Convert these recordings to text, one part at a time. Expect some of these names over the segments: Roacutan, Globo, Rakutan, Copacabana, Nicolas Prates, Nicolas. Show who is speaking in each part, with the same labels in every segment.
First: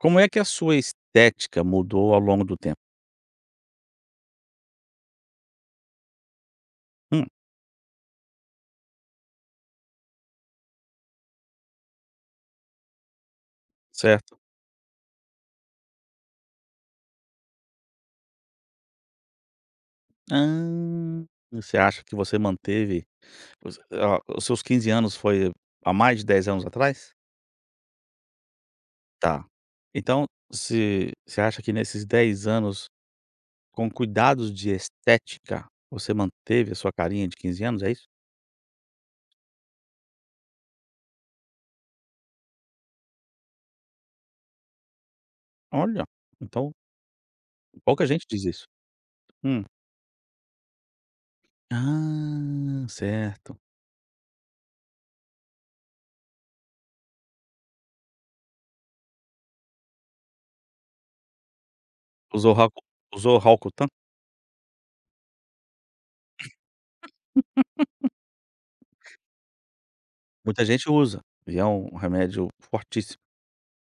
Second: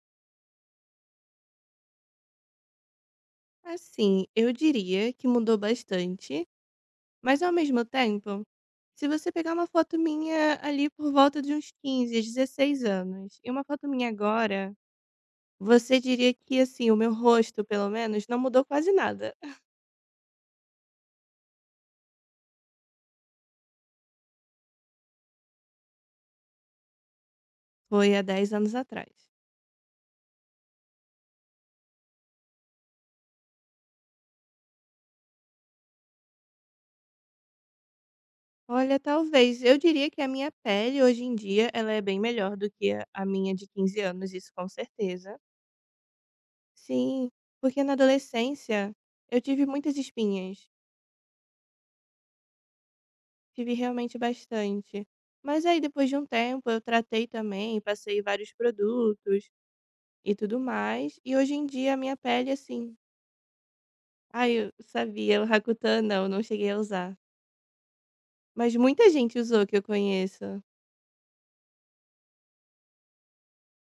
Speaker 1: Como é que a sua estética mudou ao longo do tempo?
Speaker 2: Assim, eu diria que mudou bastante,
Speaker 1: Hum,
Speaker 2: mas ao mesmo tempo, se você pegar uma foto minha ali por volta de uns 15 16 anos, e uma foto minha
Speaker 1: certo.
Speaker 2: agora, você diria que assim, o meu rosto, pelo menos, não mudou quase nada.
Speaker 1: Ah, você acha que você manteve os seus 15 anos foi há mais de 10 anos atrás?
Speaker 2: Foi há 10 anos atrás.
Speaker 1: Tá. Então, se você acha que nesses 10 anos, com cuidados de estética, você manteve a sua carinha de 15 anos, é isso?
Speaker 2: Olha, talvez, eu diria que a minha pele hoje em dia, ela é bem melhor do que a minha de 15 anos, isso com certeza.
Speaker 1: Olha, então
Speaker 2: Sim, porque na
Speaker 1: pouca gente diz isso.
Speaker 2: adolescência eu
Speaker 1: Hum.
Speaker 2: tive muitas espinhas.
Speaker 1: Ah, certo.
Speaker 2: Tive realmente bastante. Mas aí depois de um tempo eu tratei também, passei vários produtos e tudo mais, e hoje em dia a minha pele
Speaker 1: Usou Racu
Speaker 2: assim,
Speaker 1: usou Rakutan?
Speaker 2: ai eu sabia, o Rakutan não, não cheguei a usar. Mas muita gente usou que eu conheço.
Speaker 1: Muita gente usa, e é um remédio fortíssimo.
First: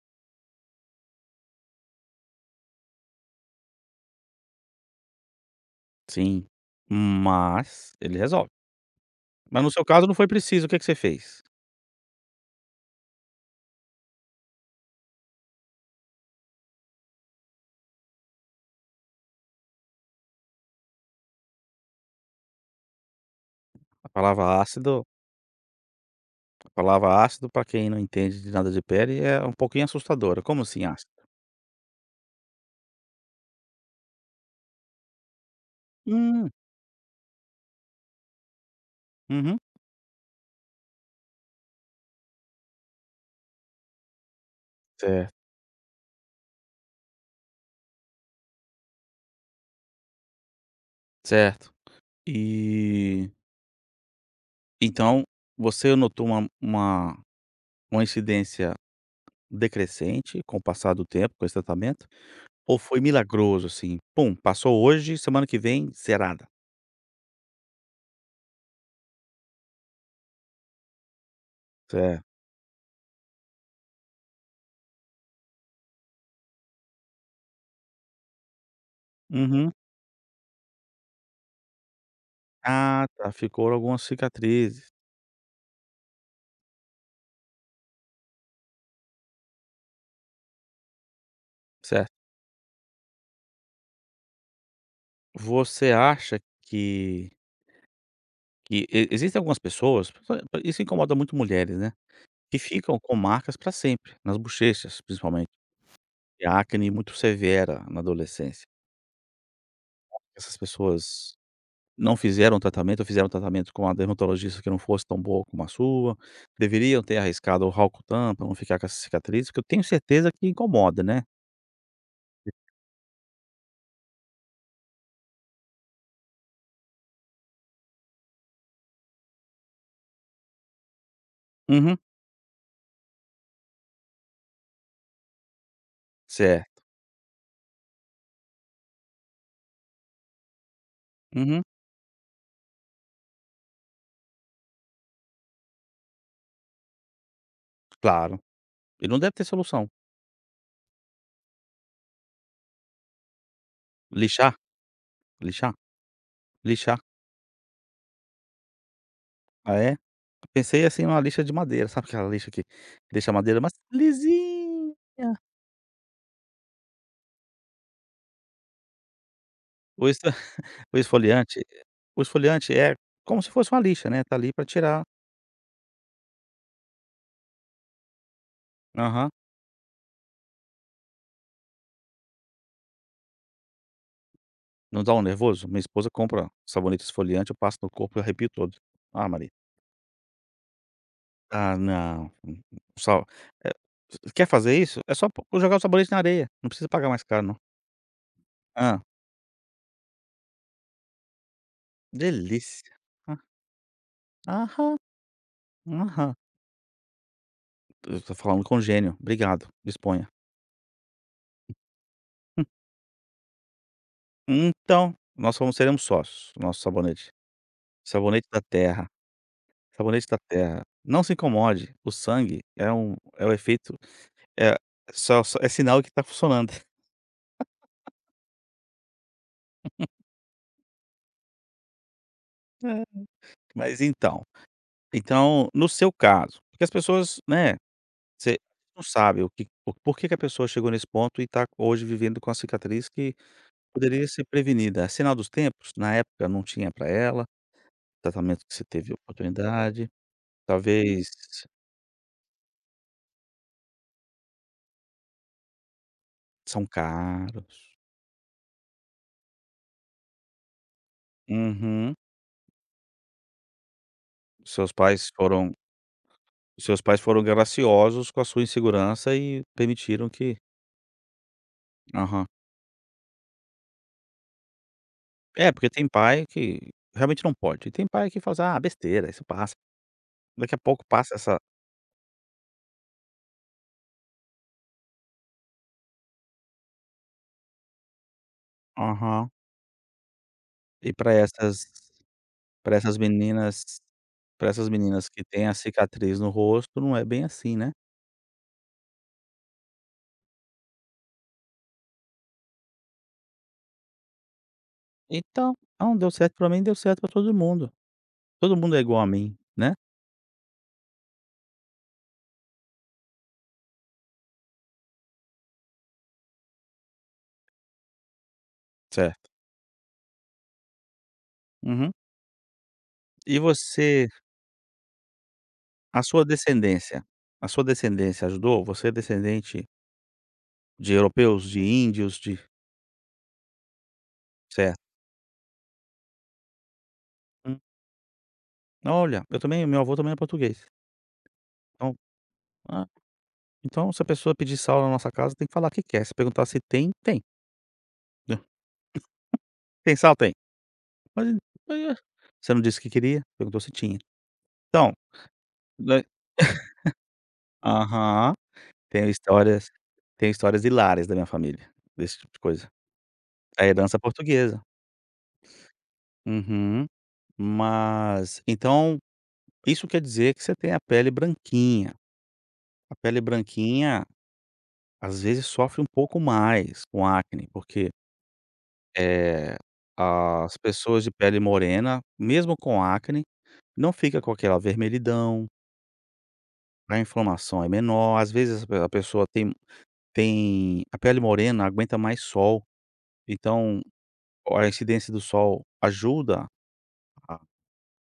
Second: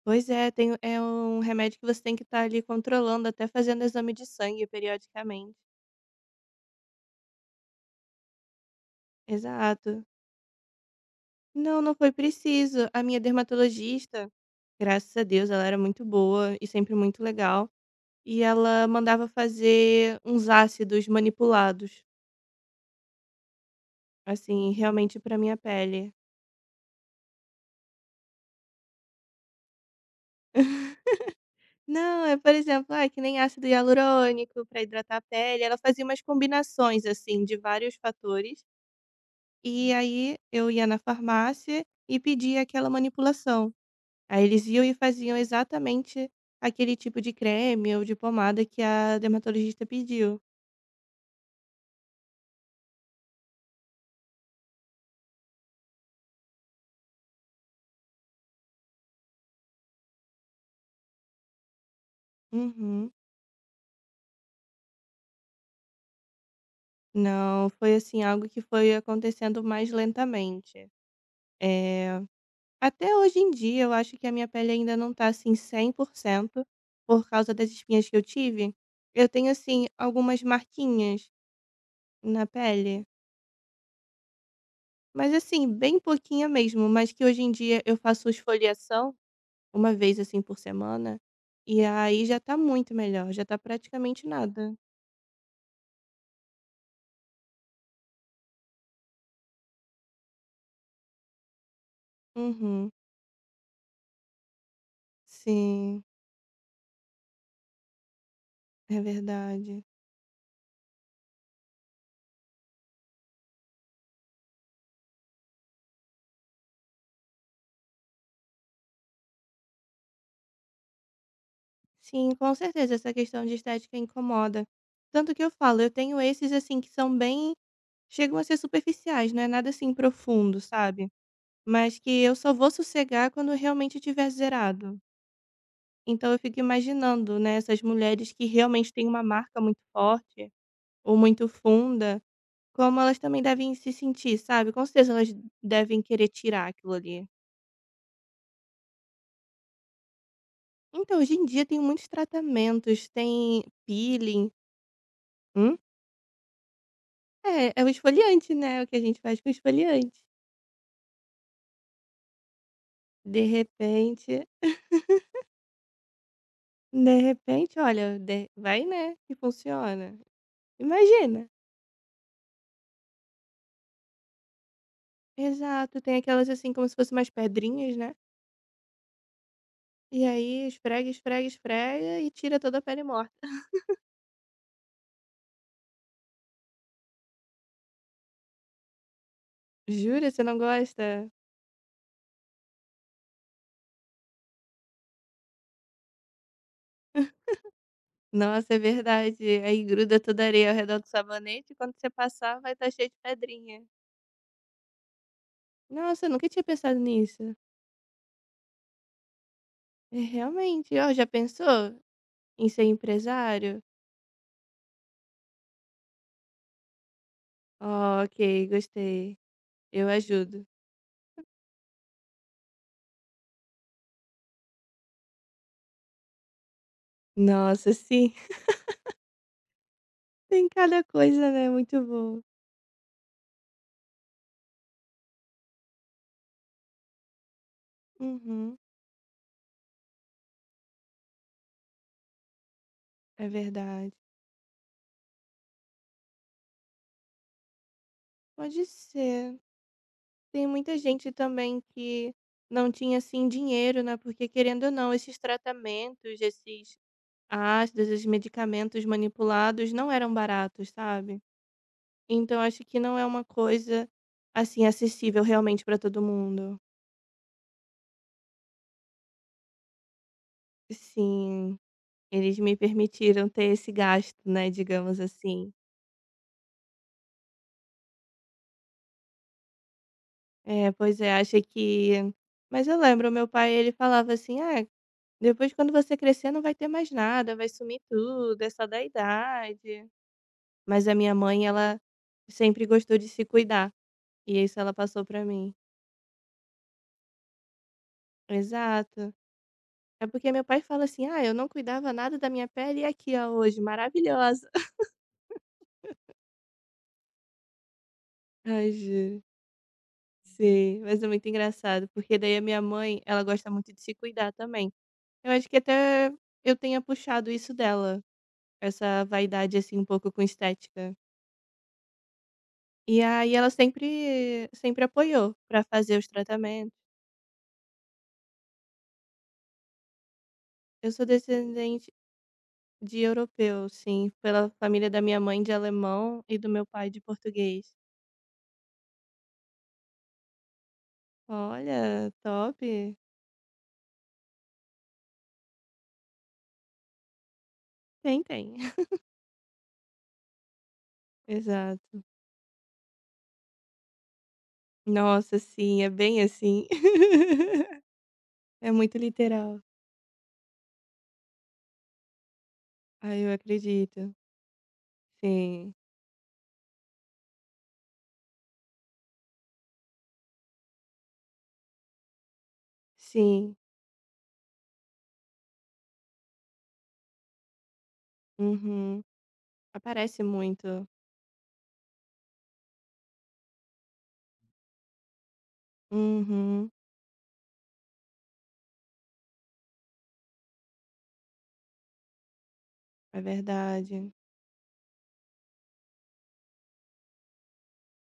Speaker 2: Pois é, tem, é um remédio que você tem que estar ali controlando, até fazendo exame de sangue periodicamente.
Speaker 1: Sim, mas ele resolve. Mas no seu
Speaker 2: Exato.
Speaker 1: caso não foi preciso, o que que você fez?
Speaker 2: Não, não foi preciso. A minha dermatologista, graças a Deus, ela era muito boa e sempre muito legal. E ela mandava fazer uns ácidos manipulados,
Speaker 1: A palavra
Speaker 2: assim,
Speaker 1: ácido
Speaker 2: realmente para minha pele.
Speaker 1: a palavra ácido para quem não entende de nada de pele é um pouquinho assustadora, como assim ácido?
Speaker 2: Não, é por exemplo, ah, que nem ácido hialurônico para hidratar a pele, ela fazia umas
Speaker 1: Hum,
Speaker 2: combinações, assim, de vários fatores,
Speaker 1: uhum.
Speaker 2: e aí eu ia na farmácia e pedia aquela manipulação. Aí eles iam e
Speaker 1: Certo,
Speaker 2: faziam exatamente aquele tipo de creme ou de pomada que a dermatologista pediu.
Speaker 1: certo. E, então, você notou uma incidência decrescente com o passar do tempo, com esse tratamento, ou foi
Speaker 2: Uhum.
Speaker 1: milagroso assim, pum, passou hoje, semana que vem zerada?
Speaker 2: Não, foi assim, algo que foi acontecendo mais lentamente. Eh
Speaker 1: Certo.
Speaker 2: Até hoje em dia, eu acho que a minha pele ainda não tá, assim, 100% por cento por causa das espinhas que eu tive. Eu tenho,
Speaker 1: Uhum.
Speaker 2: assim, algumas marquinhas na pele,
Speaker 1: Ah, tá, ficou algumas cicatrizes,
Speaker 2: mas, assim, bem pouquinha mesmo, mas que hoje em dia eu faço esfoliação uma vez, assim, por semana, e
Speaker 1: certo.
Speaker 2: aí já tá muito melhor, já tá praticamente nada.
Speaker 1: Você acha que existem algumas pessoas, isso incomoda muito mulheres, né, que
Speaker 2: Uhum.
Speaker 1: ficam com marcas para sempre, nas bochechas principalmente,
Speaker 2: Sim,
Speaker 1: e a acne muito severa na adolescência.
Speaker 2: é verdade.
Speaker 1: Essas pessoas não fizeram tratamento ou fizeram tratamento com uma dermatologista que não fosse tão boa como a sua, deveriam ter arriscado o Roacutan pra não ficar com essa cicatriz, porque eu tenho certeza que incomoda, né.
Speaker 2: Sim, com certeza, essa questão de estética incomoda. Tanto que eu falo, eu tenho esses, assim, que são bem. Chegam a ser superficiais, não é nada assim profundo, sabe? Mas
Speaker 1: Uhum.
Speaker 2: que eu só vou sossegar quando eu realmente tiver zerado. Então eu fico
Speaker 1: Certo.
Speaker 2: imaginando, né, essas mulheres que realmente têm uma marca muito forte ou muito
Speaker 1: Uhum.
Speaker 2: funda, como elas também devem se sentir, sabe? Com certeza elas devem querer tirar aquilo ali.
Speaker 1: Claro. E não deve ter solução.
Speaker 2: Então, hoje em dia tem muitos tratamentos, tem peeling.
Speaker 1: Lixar? Lixar?
Speaker 2: Hum?
Speaker 1: Lixar.
Speaker 2: É, é o esfoliante, né? O que a gente faz com
Speaker 1: Ah, é?
Speaker 2: esfoliante.
Speaker 1: Pensei, assim, numa lixa de madeira, sabe aquela lixa que deixa a
Speaker 2: De
Speaker 1: madeira mais
Speaker 2: repente,
Speaker 1: lisinha.
Speaker 2: de repente, olha, vai, né? Que
Speaker 1: O
Speaker 2: funciona.
Speaker 1: ex o
Speaker 2: Imagina.
Speaker 1: esfoliante o esfoliante é como se fosse uma lixa, né, tá ali pra tirar.
Speaker 2: Exato, tem aquelas, assim, como se fosse umas pedrinhas, né,
Speaker 1: Aham.
Speaker 2: e aí esfrega, esfrega, esfrega e tira toda a pele morta.
Speaker 1: Não dá um nervoso? Minha esposa compra sabonete esfoliante, eu passo no corpo e arrepio todo. Ah, Maria.
Speaker 2: Jura, você não gosta?
Speaker 1: Ah, não. Só, eh, quer fazer isso? É só po jogar o sabonete na areia, não precisa pagar mais caro não.
Speaker 2: Nossa, é
Speaker 1: Ah,
Speaker 2: verdade. Aí gruda toda a areia ao redor do sabonete e quando você passar vai estar
Speaker 1: delícia.
Speaker 2: cheio de
Speaker 1: Ah,
Speaker 2: pedrinha.
Speaker 1: aham,
Speaker 2: Nossa, eu
Speaker 1: aham.
Speaker 2: nunca tinha pensado nisso.
Speaker 1: Eu tô falando com gênio. Obrigado,
Speaker 2: É,
Speaker 1: disponha.
Speaker 2: realmente. Ó, já pensou em ser empresário?
Speaker 1: Então, nós fomos seremos sócios, o nosso sabonete.
Speaker 2: Oh,
Speaker 1: Sabonete da
Speaker 2: ok,
Speaker 1: terra,
Speaker 2: gostei. Eu
Speaker 1: sabonete da
Speaker 2: ajudo.
Speaker 1: terra. Não se incomode, o sangue é o efeito, é só é sinal que está funcionando.
Speaker 2: Nossa, sim. Tem cada coisa, né, muito bom.
Speaker 1: Mas então, no seu caso, porque as pessoas, né, você
Speaker 2: Uhum,
Speaker 1: não sabe o que o por que que a pessoa chegou nesse ponto e está hoje vivendo com a cicatriz que
Speaker 2: é verdade.
Speaker 1: poderia ser prevenida. É sinal dos tempos, na época não tinha para ela, tratamento que você
Speaker 2: Pode
Speaker 1: teve
Speaker 2: ser.
Speaker 1: oportunidade,
Speaker 2: Tem muita
Speaker 1: talvez
Speaker 2: gente também que não tinha, assim, dinheiro, né, porque querendo ou não, esses tratamentos,
Speaker 1: são
Speaker 2: esses
Speaker 1: caros.
Speaker 2: ácidos, esses medicamentos manipulados não eram baratos, sabe.
Speaker 1: Uhum.
Speaker 2: Então acho que não é uma coisa, assim,
Speaker 1: Seus pais
Speaker 2: acessível
Speaker 1: foram
Speaker 2: realmente para todo mundo.
Speaker 1: seus pais foram graciosos com a sua insegurança e permitiram que.
Speaker 2: Sim,
Speaker 1: Aham.
Speaker 2: eles me permitiram ter esse gasto, né, digamos
Speaker 1: É,
Speaker 2: assim.
Speaker 1: porque tem pai que realmente não pode, e tem pai que fala assim: "Ah, besteira, isso passa". Daqui a
Speaker 2: É,
Speaker 1: pouco
Speaker 2: pois é,
Speaker 1: passa essa.
Speaker 2: acho que mas eu lembro, meu pai ele falava assim: "Ah, depois quando você crescer não vai ter mais nada, vai sumir tudo, é só da
Speaker 1: Aham.
Speaker 2: idade". Mas
Speaker 1: E
Speaker 2: a
Speaker 1: para
Speaker 2: minha mãe,
Speaker 1: essas
Speaker 2: ela sempre
Speaker 1: para
Speaker 2: gostou
Speaker 1: essas
Speaker 2: de se
Speaker 1: meninas
Speaker 2: cuidar, e
Speaker 1: para
Speaker 2: isso
Speaker 1: essas
Speaker 2: ela passou
Speaker 1: meninas que
Speaker 2: pra
Speaker 1: têm
Speaker 2: mim.
Speaker 1: a cicatriz no rosto, não é bem assim, né.
Speaker 2: Exato. É porque meu pai fala assim: "Ah, eu não cuidava nada da minha pele e aqui, ó, hoje, maravilhosa".
Speaker 1: Então, não deu certo para mim, deu certo para todo mundo. Todo
Speaker 2: Ai,
Speaker 1: mundo é igual a
Speaker 2: juro.
Speaker 1: mim, né.
Speaker 2: Sim, mas é muito engraçado, porque daí a minha mãe, ela gosta muito de se cuidar também. Eu acho que até eu tenha puxado isso dela, essa
Speaker 1: Certo.
Speaker 2: vaidade, assim, um pouco com estética.
Speaker 1: Uhum.
Speaker 2: E aí
Speaker 1: E
Speaker 2: ela sempre
Speaker 1: você
Speaker 2: sempre apoiou pra fazer
Speaker 1: A
Speaker 2: os
Speaker 1: sua
Speaker 2: tratamentos.
Speaker 1: descendência a sua descendência ajudou? Você é descendente
Speaker 2: Eu
Speaker 1: de
Speaker 2: sou
Speaker 1: europeus, de
Speaker 2: descendente.
Speaker 1: índios, de.
Speaker 2: De europeu, sim, pela
Speaker 1: Certo.
Speaker 2: família da minha mãe de alemão e do meu pai de
Speaker 1: Hum.
Speaker 2: português.
Speaker 1: Olha, eu também meu avô também é português. Então,
Speaker 2: Olha, top.
Speaker 1: ah, se a pessoa pedir sal na nossa casa, tem que falar o que quer. Se perguntar se tem, tem.
Speaker 2: Tem,
Speaker 1: Né?
Speaker 2: tem.
Speaker 1: "Tem sal?" "Tem". "Mas eh,
Speaker 2: Exato.
Speaker 1: você não disse que queria?" Perguntou se tinha. Então,
Speaker 2: Nossa, sim, é
Speaker 1: né.
Speaker 2: bem assim.
Speaker 1: Aham.
Speaker 2: É muito
Speaker 1: Tenho
Speaker 2: literal.
Speaker 1: histórias tenho histórias hilárias da minha família, desse tipo de coisa.
Speaker 2: Ah, eu
Speaker 1: A herança
Speaker 2: acredito.
Speaker 1: portuguesa.
Speaker 2: Sim,
Speaker 1: Uhum. Mas então, isso quer dizer que você tem a pele branquinha. A pele
Speaker 2: sim.
Speaker 1: branquinha, às vezes, sofre um pouco mais com acne, porque,
Speaker 2: Uhum.
Speaker 1: eh,
Speaker 2: Aparece
Speaker 1: as
Speaker 2: muito.
Speaker 1: pessoas de pele morena, mesmo com acne, não fica com aquela vermelhidão,
Speaker 2: Uhum.
Speaker 1: né, a inflamação é menor, às vezes a pessoa tem a pele morena aguenta mais sol,
Speaker 2: É
Speaker 1: então
Speaker 2: verdade.
Speaker 1: a incidência do sol ajuda a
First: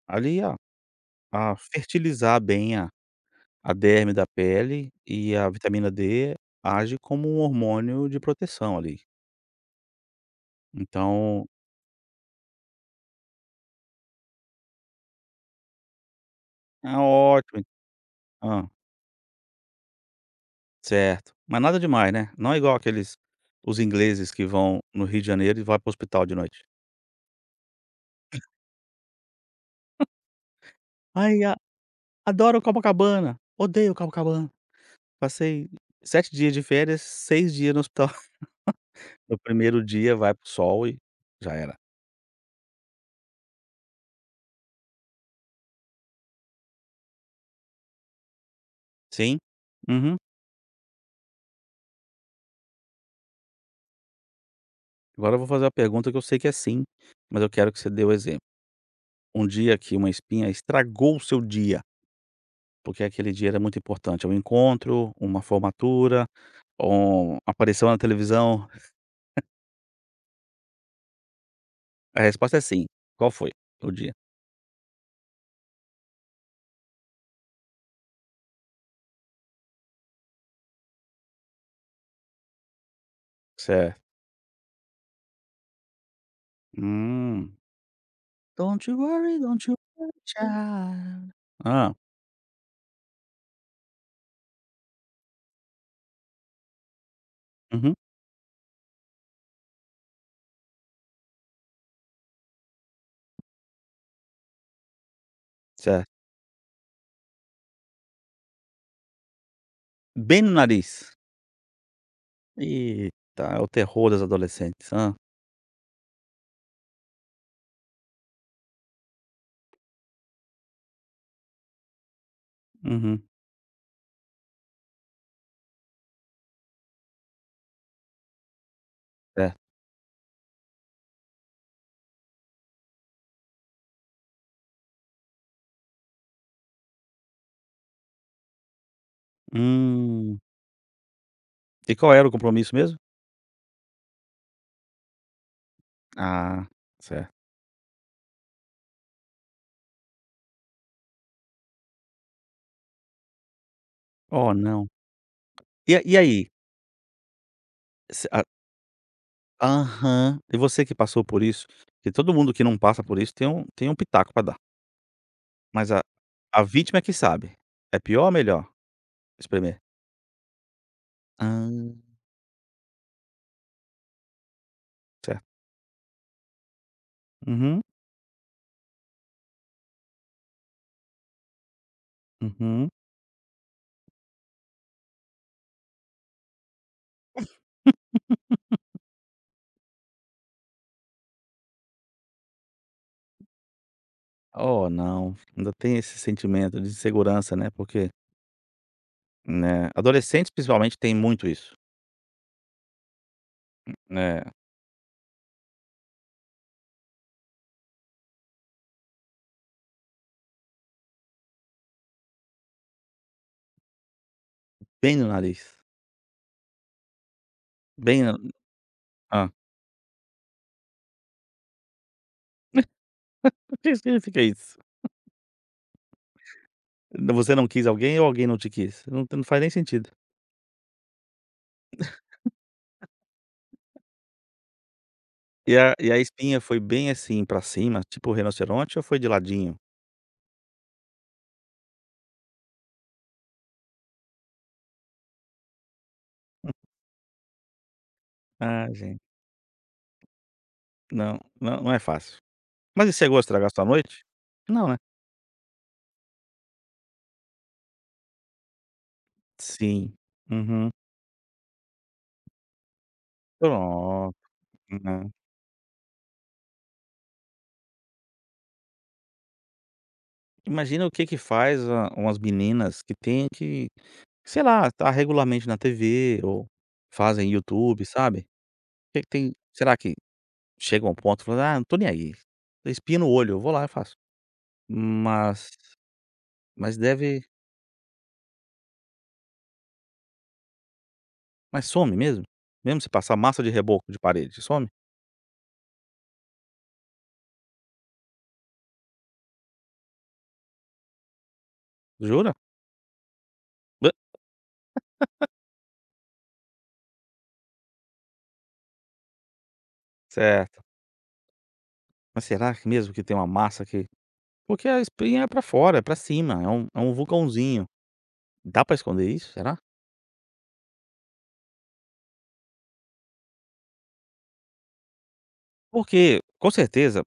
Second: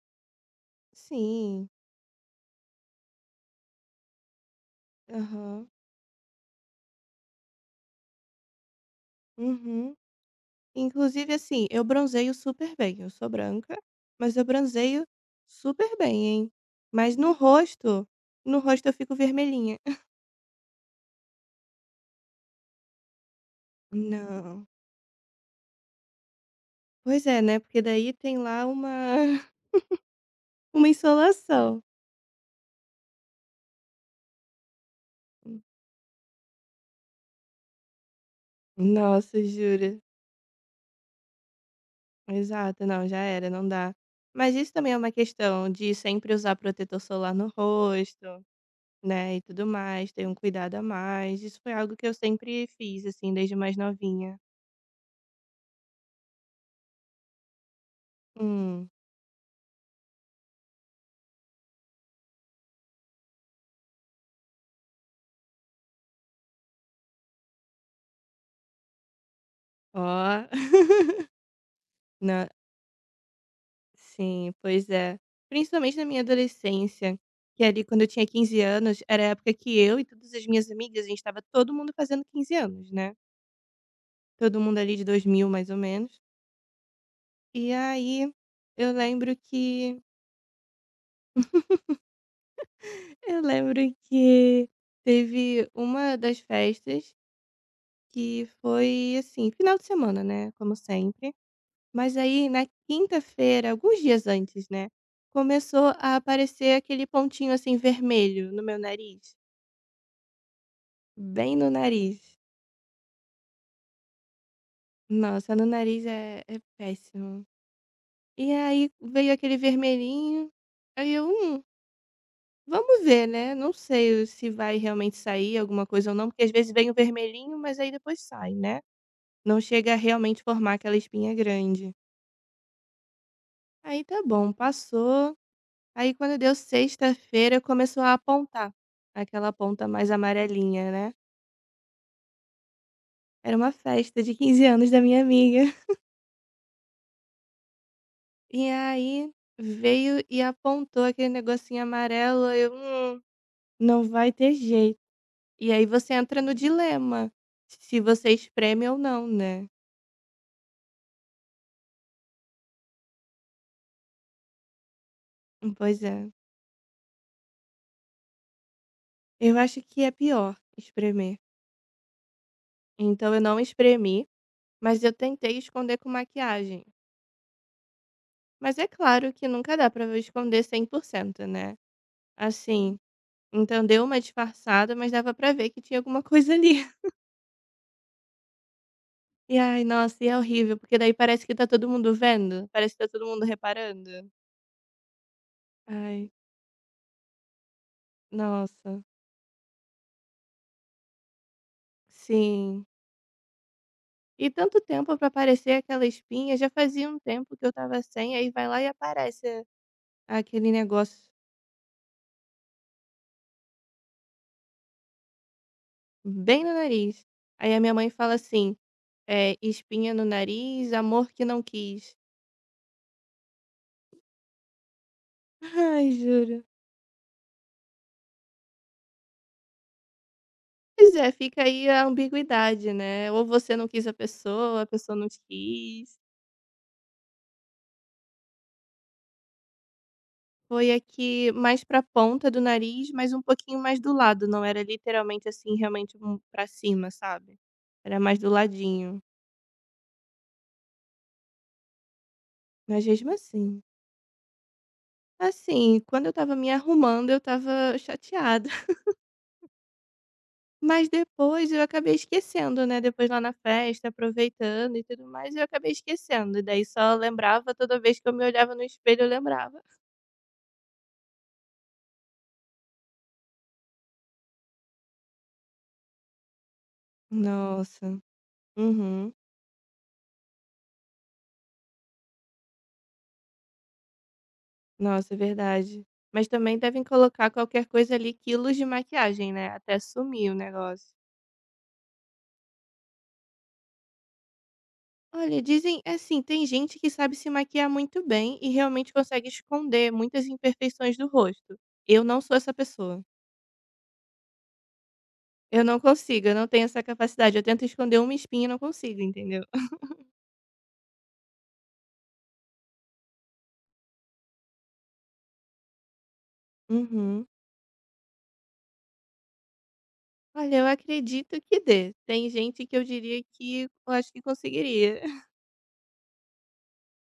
Speaker 1: ali a a
Speaker 2: Sim.
Speaker 1: fertilizar bem a derme da pele e a
Speaker 2: Aham.
Speaker 1: vitamina D age como um hormônio de proteção ali.
Speaker 2: Uhum. Inclusive,
Speaker 1: Então,
Speaker 2: assim, eu bronzeio super bem. Eu sou branca, mas eu bronzeio super bem, hein?
Speaker 1: é
Speaker 2: Mas no
Speaker 1: ótimo.
Speaker 2: rosto, no
Speaker 1: Hã,
Speaker 2: rosto eu fico vermelhinha.
Speaker 1: certo. Mas nada demais, né. Não é igual aqueles os ingleses que
Speaker 2: Não.
Speaker 1: vão no Rio de Janeiro e vai para o hospital de noite.
Speaker 2: Pois é, né? Porque daí tem lá uma, uma
Speaker 1: "Ai, a
Speaker 2: insolação.
Speaker 1: adoro Copacabana, odeio Copacabana". Passei 7 dias de férias, 6 dias no hospital.
Speaker 2: Nossa,
Speaker 1: No primeiro
Speaker 2: jura.
Speaker 1: dia vai pro sol e já era.
Speaker 2: Exato, não, já era, não dá. Mas isso também é uma questão de sempre usar protetor solar no rosto, né?
Speaker 1: Sim?
Speaker 2: E tudo mais,
Speaker 1: Uhum.
Speaker 2: ter um cuidado a mais. Isso foi algo que eu sempre fiz, assim, desde mais novinha.
Speaker 1: Agora eu vou fazer uma pergunta que eu sei que é sim, mas eu quero que você dê o exemplo.
Speaker 2: Hum,
Speaker 1: Um dia que uma espinha estragou o seu dia, porque aquele dia era muito importante, é um encontro, uma formatura, um aparição na televisão?
Speaker 2: ó.
Speaker 1: A
Speaker 2: Na
Speaker 1: resposta é sim. Qual foi o dia?
Speaker 2: Sim, pois é. Principalmente na minha adolescência, que ali quando eu tinha 15 anos, era a época que eu e todas as minhas amigas, a gente estava todo mundo fazendo 15 anos, né.
Speaker 1: Certo.
Speaker 2: Todo mundo ali de 2000 mais ou menos.
Speaker 1: Hum.
Speaker 2: E aí,
Speaker 1: Don't
Speaker 2: eu
Speaker 1: you
Speaker 2: lembro
Speaker 1: worry, don't you.
Speaker 2: que
Speaker 1: Hã.
Speaker 2: eu lembro que teve uma das festas
Speaker 1: Uhum.
Speaker 2: que foi, assim, final de semana, né, como sempre. Mas aí na quinta-feira, alguns dias antes, né, começou
Speaker 1: Certo.
Speaker 2: a aparecer aquele pontinho, assim, vermelho no meu nariz.
Speaker 1: Bem no nariz.
Speaker 2: Bem no nariz.
Speaker 1: Eita, é o terror das adolescentes. Hã.
Speaker 2: Nossa, no nariz é péssimo. E aí veio aquele vermelhinho, aí eu: vamos
Speaker 1: Uhum.
Speaker 2: ver, né, não sei se vai realmente sair alguma coisa ou não", porque às vezes vem o vermelhinho, mas aí depois sai, né,
Speaker 1: Certo.
Speaker 2: não chega a realmente formar aquela espinha grande. Aí tá bom, passou, aí quando deu sexta-feira começou a apontar, aquela ponta mais
Speaker 1: Hum.
Speaker 2: amarelinha, né.
Speaker 1: E qual era o compromisso mesmo?
Speaker 2: Era uma festa de 15 anos da minha amiga.
Speaker 1: Ah, certo.
Speaker 2: E aí veio e apontou aquele negocinho amarelo, aí eu: não vai ter
Speaker 1: Oh, não.
Speaker 2: jeito". E aí
Speaker 1: E a-
Speaker 2: você
Speaker 1: e
Speaker 2: entra
Speaker 1: aí?
Speaker 2: no dilema, se você espreme ou não, né.
Speaker 1: Aham. E você que passou por isso, que todo mundo que não passa por isso tem um pitaco pra dar, mas a
Speaker 2: Pois é.
Speaker 1: a vítima é que sabe. É pior ou melhor
Speaker 2: Eu
Speaker 1: espremer?
Speaker 2: acho que é pior espremer.
Speaker 1: Ah,
Speaker 2: Então eu não espremi, mas eu
Speaker 1: certo.
Speaker 2: tentei esconder com maquiagem.
Speaker 1: Uhum,
Speaker 2: Mas é claro que nunca dá pra eu esconder 100%, né.
Speaker 1: uhum.
Speaker 2: Assim, então deu uma disfarçada, mas dava pra ver que tinha alguma coisa ali. E ai, nossa, e é horrível, porque daí parece que tá todo mundo vendo, parece que tá todo mundo reparando.
Speaker 1: Oh, não, ainda tem esse
Speaker 2: Ai,
Speaker 1: sentimento de insegurança, né, porque,
Speaker 2: nossa,
Speaker 1: né, adolescentes principalmente tem muito isso,
Speaker 2: sim.
Speaker 1: né,
Speaker 2: E tanto tempo pra aparecer aquela espinha, já fazia um tempo que eu tava sem, aí vai lá e aparece aquele negócio
Speaker 1: bem no nariz,
Speaker 2: bem no nariz. Aí a minha mãe
Speaker 1: bem
Speaker 2: fala
Speaker 1: na
Speaker 2: assim:
Speaker 1: hã.
Speaker 2: é, espinha no nariz, amor que não quis.
Speaker 1: O que significa isso?
Speaker 2: Ai, juro.
Speaker 1: Você não quis alguém ou alguém não te quis? Não, não faz nem sentido.
Speaker 2: Pois é, fica aí a ambiguidade, né? Ou você não quis a pessoa não te
Speaker 1: E
Speaker 2: quis.
Speaker 1: a espinha foi bem assim pra cima, tipo rinoceronte ou foi de ladinho?
Speaker 2: Foi aqui mais pra ponta do nariz, mas um pouquinho mais do lado, não era literalmente, assim, realmente um pra cima, sabe. Era mais do
Speaker 1: Ah,
Speaker 2: ladinho,
Speaker 1: gente, não, não é fácil.
Speaker 2: mas
Speaker 1: Mas e
Speaker 2: mesmo
Speaker 1: chegou a estragar
Speaker 2: assim
Speaker 1: sua noite? Não, né?
Speaker 2: assim, quando eu estava me arrumando, eu estava chateada,
Speaker 1: Sim. Uhum.
Speaker 2: mas depois eu acabei esquecendo, né, depois lá na festa,
Speaker 1: Pronto,
Speaker 2: aproveitando e tudo
Speaker 1: né.
Speaker 2: mais, eu acabei esquecendo, e daí só lembrava toda vez que eu me olhava no espelho, eu lembrava.
Speaker 1: Imagina o que que faz a umas meninas que tem que, sei lá, tá regularmente na TV ou fazem YouTube,
Speaker 2: Nossa.
Speaker 1: sabe. O Que que
Speaker 2: Uhum.
Speaker 1: tem Será que chega a um ponto falando: "Ah, não tô nem aí, espinha no olho, eu vou lá e faço".
Speaker 2: Nossa, é
Speaker 1: Mas
Speaker 2: verdade. Mas também
Speaker 1: mas
Speaker 2: devem
Speaker 1: deve
Speaker 2: colocar qualquer coisa ali, quilos de maquiagem, né, até sumir o negócio.
Speaker 1: mas some mesmo? Mesmo se passar massa de reboco de parede, some?
Speaker 2: Olha, dizem é assim, tem gente que sabe se maquiar muito bem e realmente consegue esconder muitas imperfeições do rosto. Eu não
Speaker 1: Jura?
Speaker 2: sou essa pessoa.
Speaker 1: Bã.
Speaker 2: Eu não consigo, eu não tenho essa capacidade. Eu tento esconder uma espinha e não consigo, entendeu?
Speaker 1: Certo. Mas será que mesmo que tem uma massa que. Porque a espinha é pra fora, é pra cima, é um
Speaker 2: Uhum.
Speaker 1: vulcãozinho. Dá pra esconder isso, será?
Speaker 2: Olha, eu acredito que dê. Tem gente que eu diria que eu acho que conseguiria.
Speaker 1: Porque, com certeza,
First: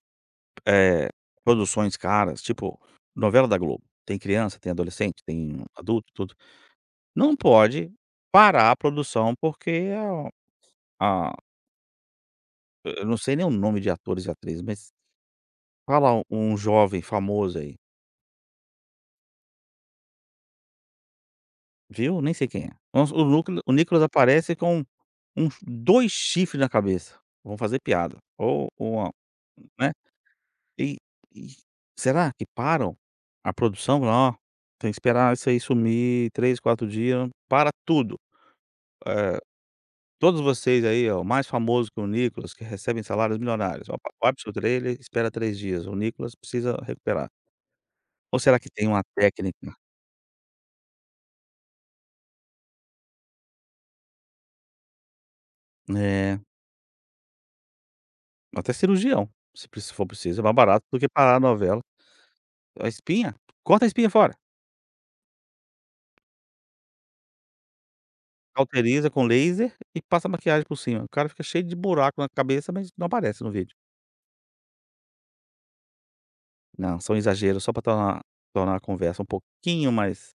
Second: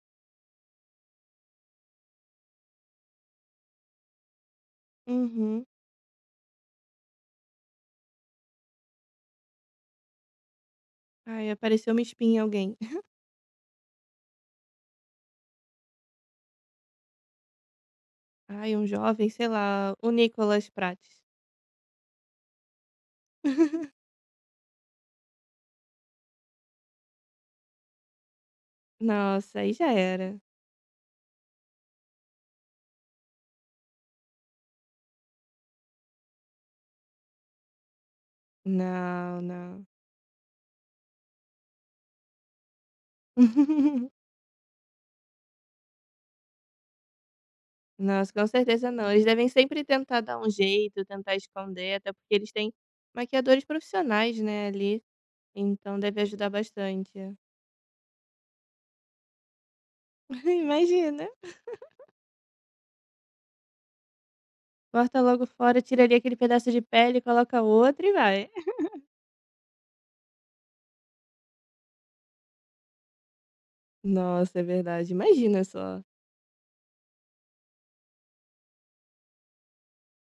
Speaker 1: eh, produções caras, tipo novela da Globo, tem criança, tem adolescente, tem
Speaker 2: Uhum.
Speaker 1: adulto, tudo, não pode parar a produção. porque a a
Speaker 2: Ai, apareceu uma espinha em alguém.
Speaker 1: eu não sei nem o nome de atores e atrizes, mas fala um jovem famoso aí,
Speaker 2: Ai, um jovem, sei lá, o Nicolas Prates.
Speaker 1: viu, nem sei quem é. Vamos o núcleo o Nicolas aparece com um 2 chifres na cabeça, vão fazer piada, ou uma,
Speaker 2: Nossa, aí já
Speaker 1: né?
Speaker 2: era.
Speaker 1: E e será que param a produção? Ó, tem que esperar isso aí sumir 3, 4 dias, para tudo. Eh,
Speaker 2: Não, não.
Speaker 1: todos vocês aí, ó, o mais famoso que o Nicolas, que recebem salários milionários, ó, vai para o seu trailer, espera 3 dias, o Nicolas precisa recuperar.
Speaker 2: Nossa,
Speaker 1: Ou
Speaker 2: com
Speaker 1: será que tem
Speaker 2: certeza
Speaker 1: uma
Speaker 2: não. Eles devem
Speaker 1: técnica,
Speaker 2: sempre tentar dar um jeito, tentar esconder, até porque eles têm maquiadores profissionais, né, ali. Então deve
Speaker 1: é,
Speaker 2: ajudar bastante.
Speaker 1: até cirurgião, se for preciso, é mais barato do que
Speaker 2: Imagina.
Speaker 1: parar a novela. A espinha, corta a espinha fora,
Speaker 2: Corta logo fora, tira ali aquele pedaço de pele, coloca outro e vai.
Speaker 1: cauteriza com laser e passa maquiagem por cima. O cara fica cheio de buraco na cabeça, mas não aparece no vídeo.
Speaker 2: Nossa, é verdade. Imagina só.
Speaker 1: Não, são exageros só pra tornar a conversa um pouquinho mais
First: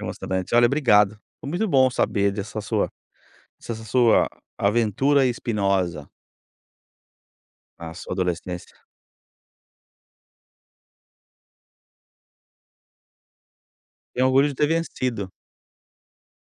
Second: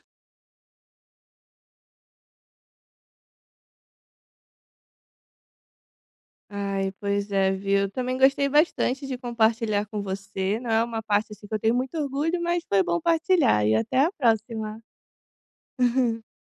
Speaker 1: emocionante. Olha, obrigado. Foi muito bom saber dessa sua aventura espinhosa
Speaker 2: Ai, pois é, viu? Eu
Speaker 1: na sua
Speaker 2: também gostei
Speaker 1: adolescência.
Speaker 2: bastante de compartilhar com você. Não é uma parte assim que eu tenho muito orgulho, mas foi bom partilhar. E até a
Speaker 1: Tenho orgulho de ter
Speaker 2: próxima.
Speaker 1: vencido.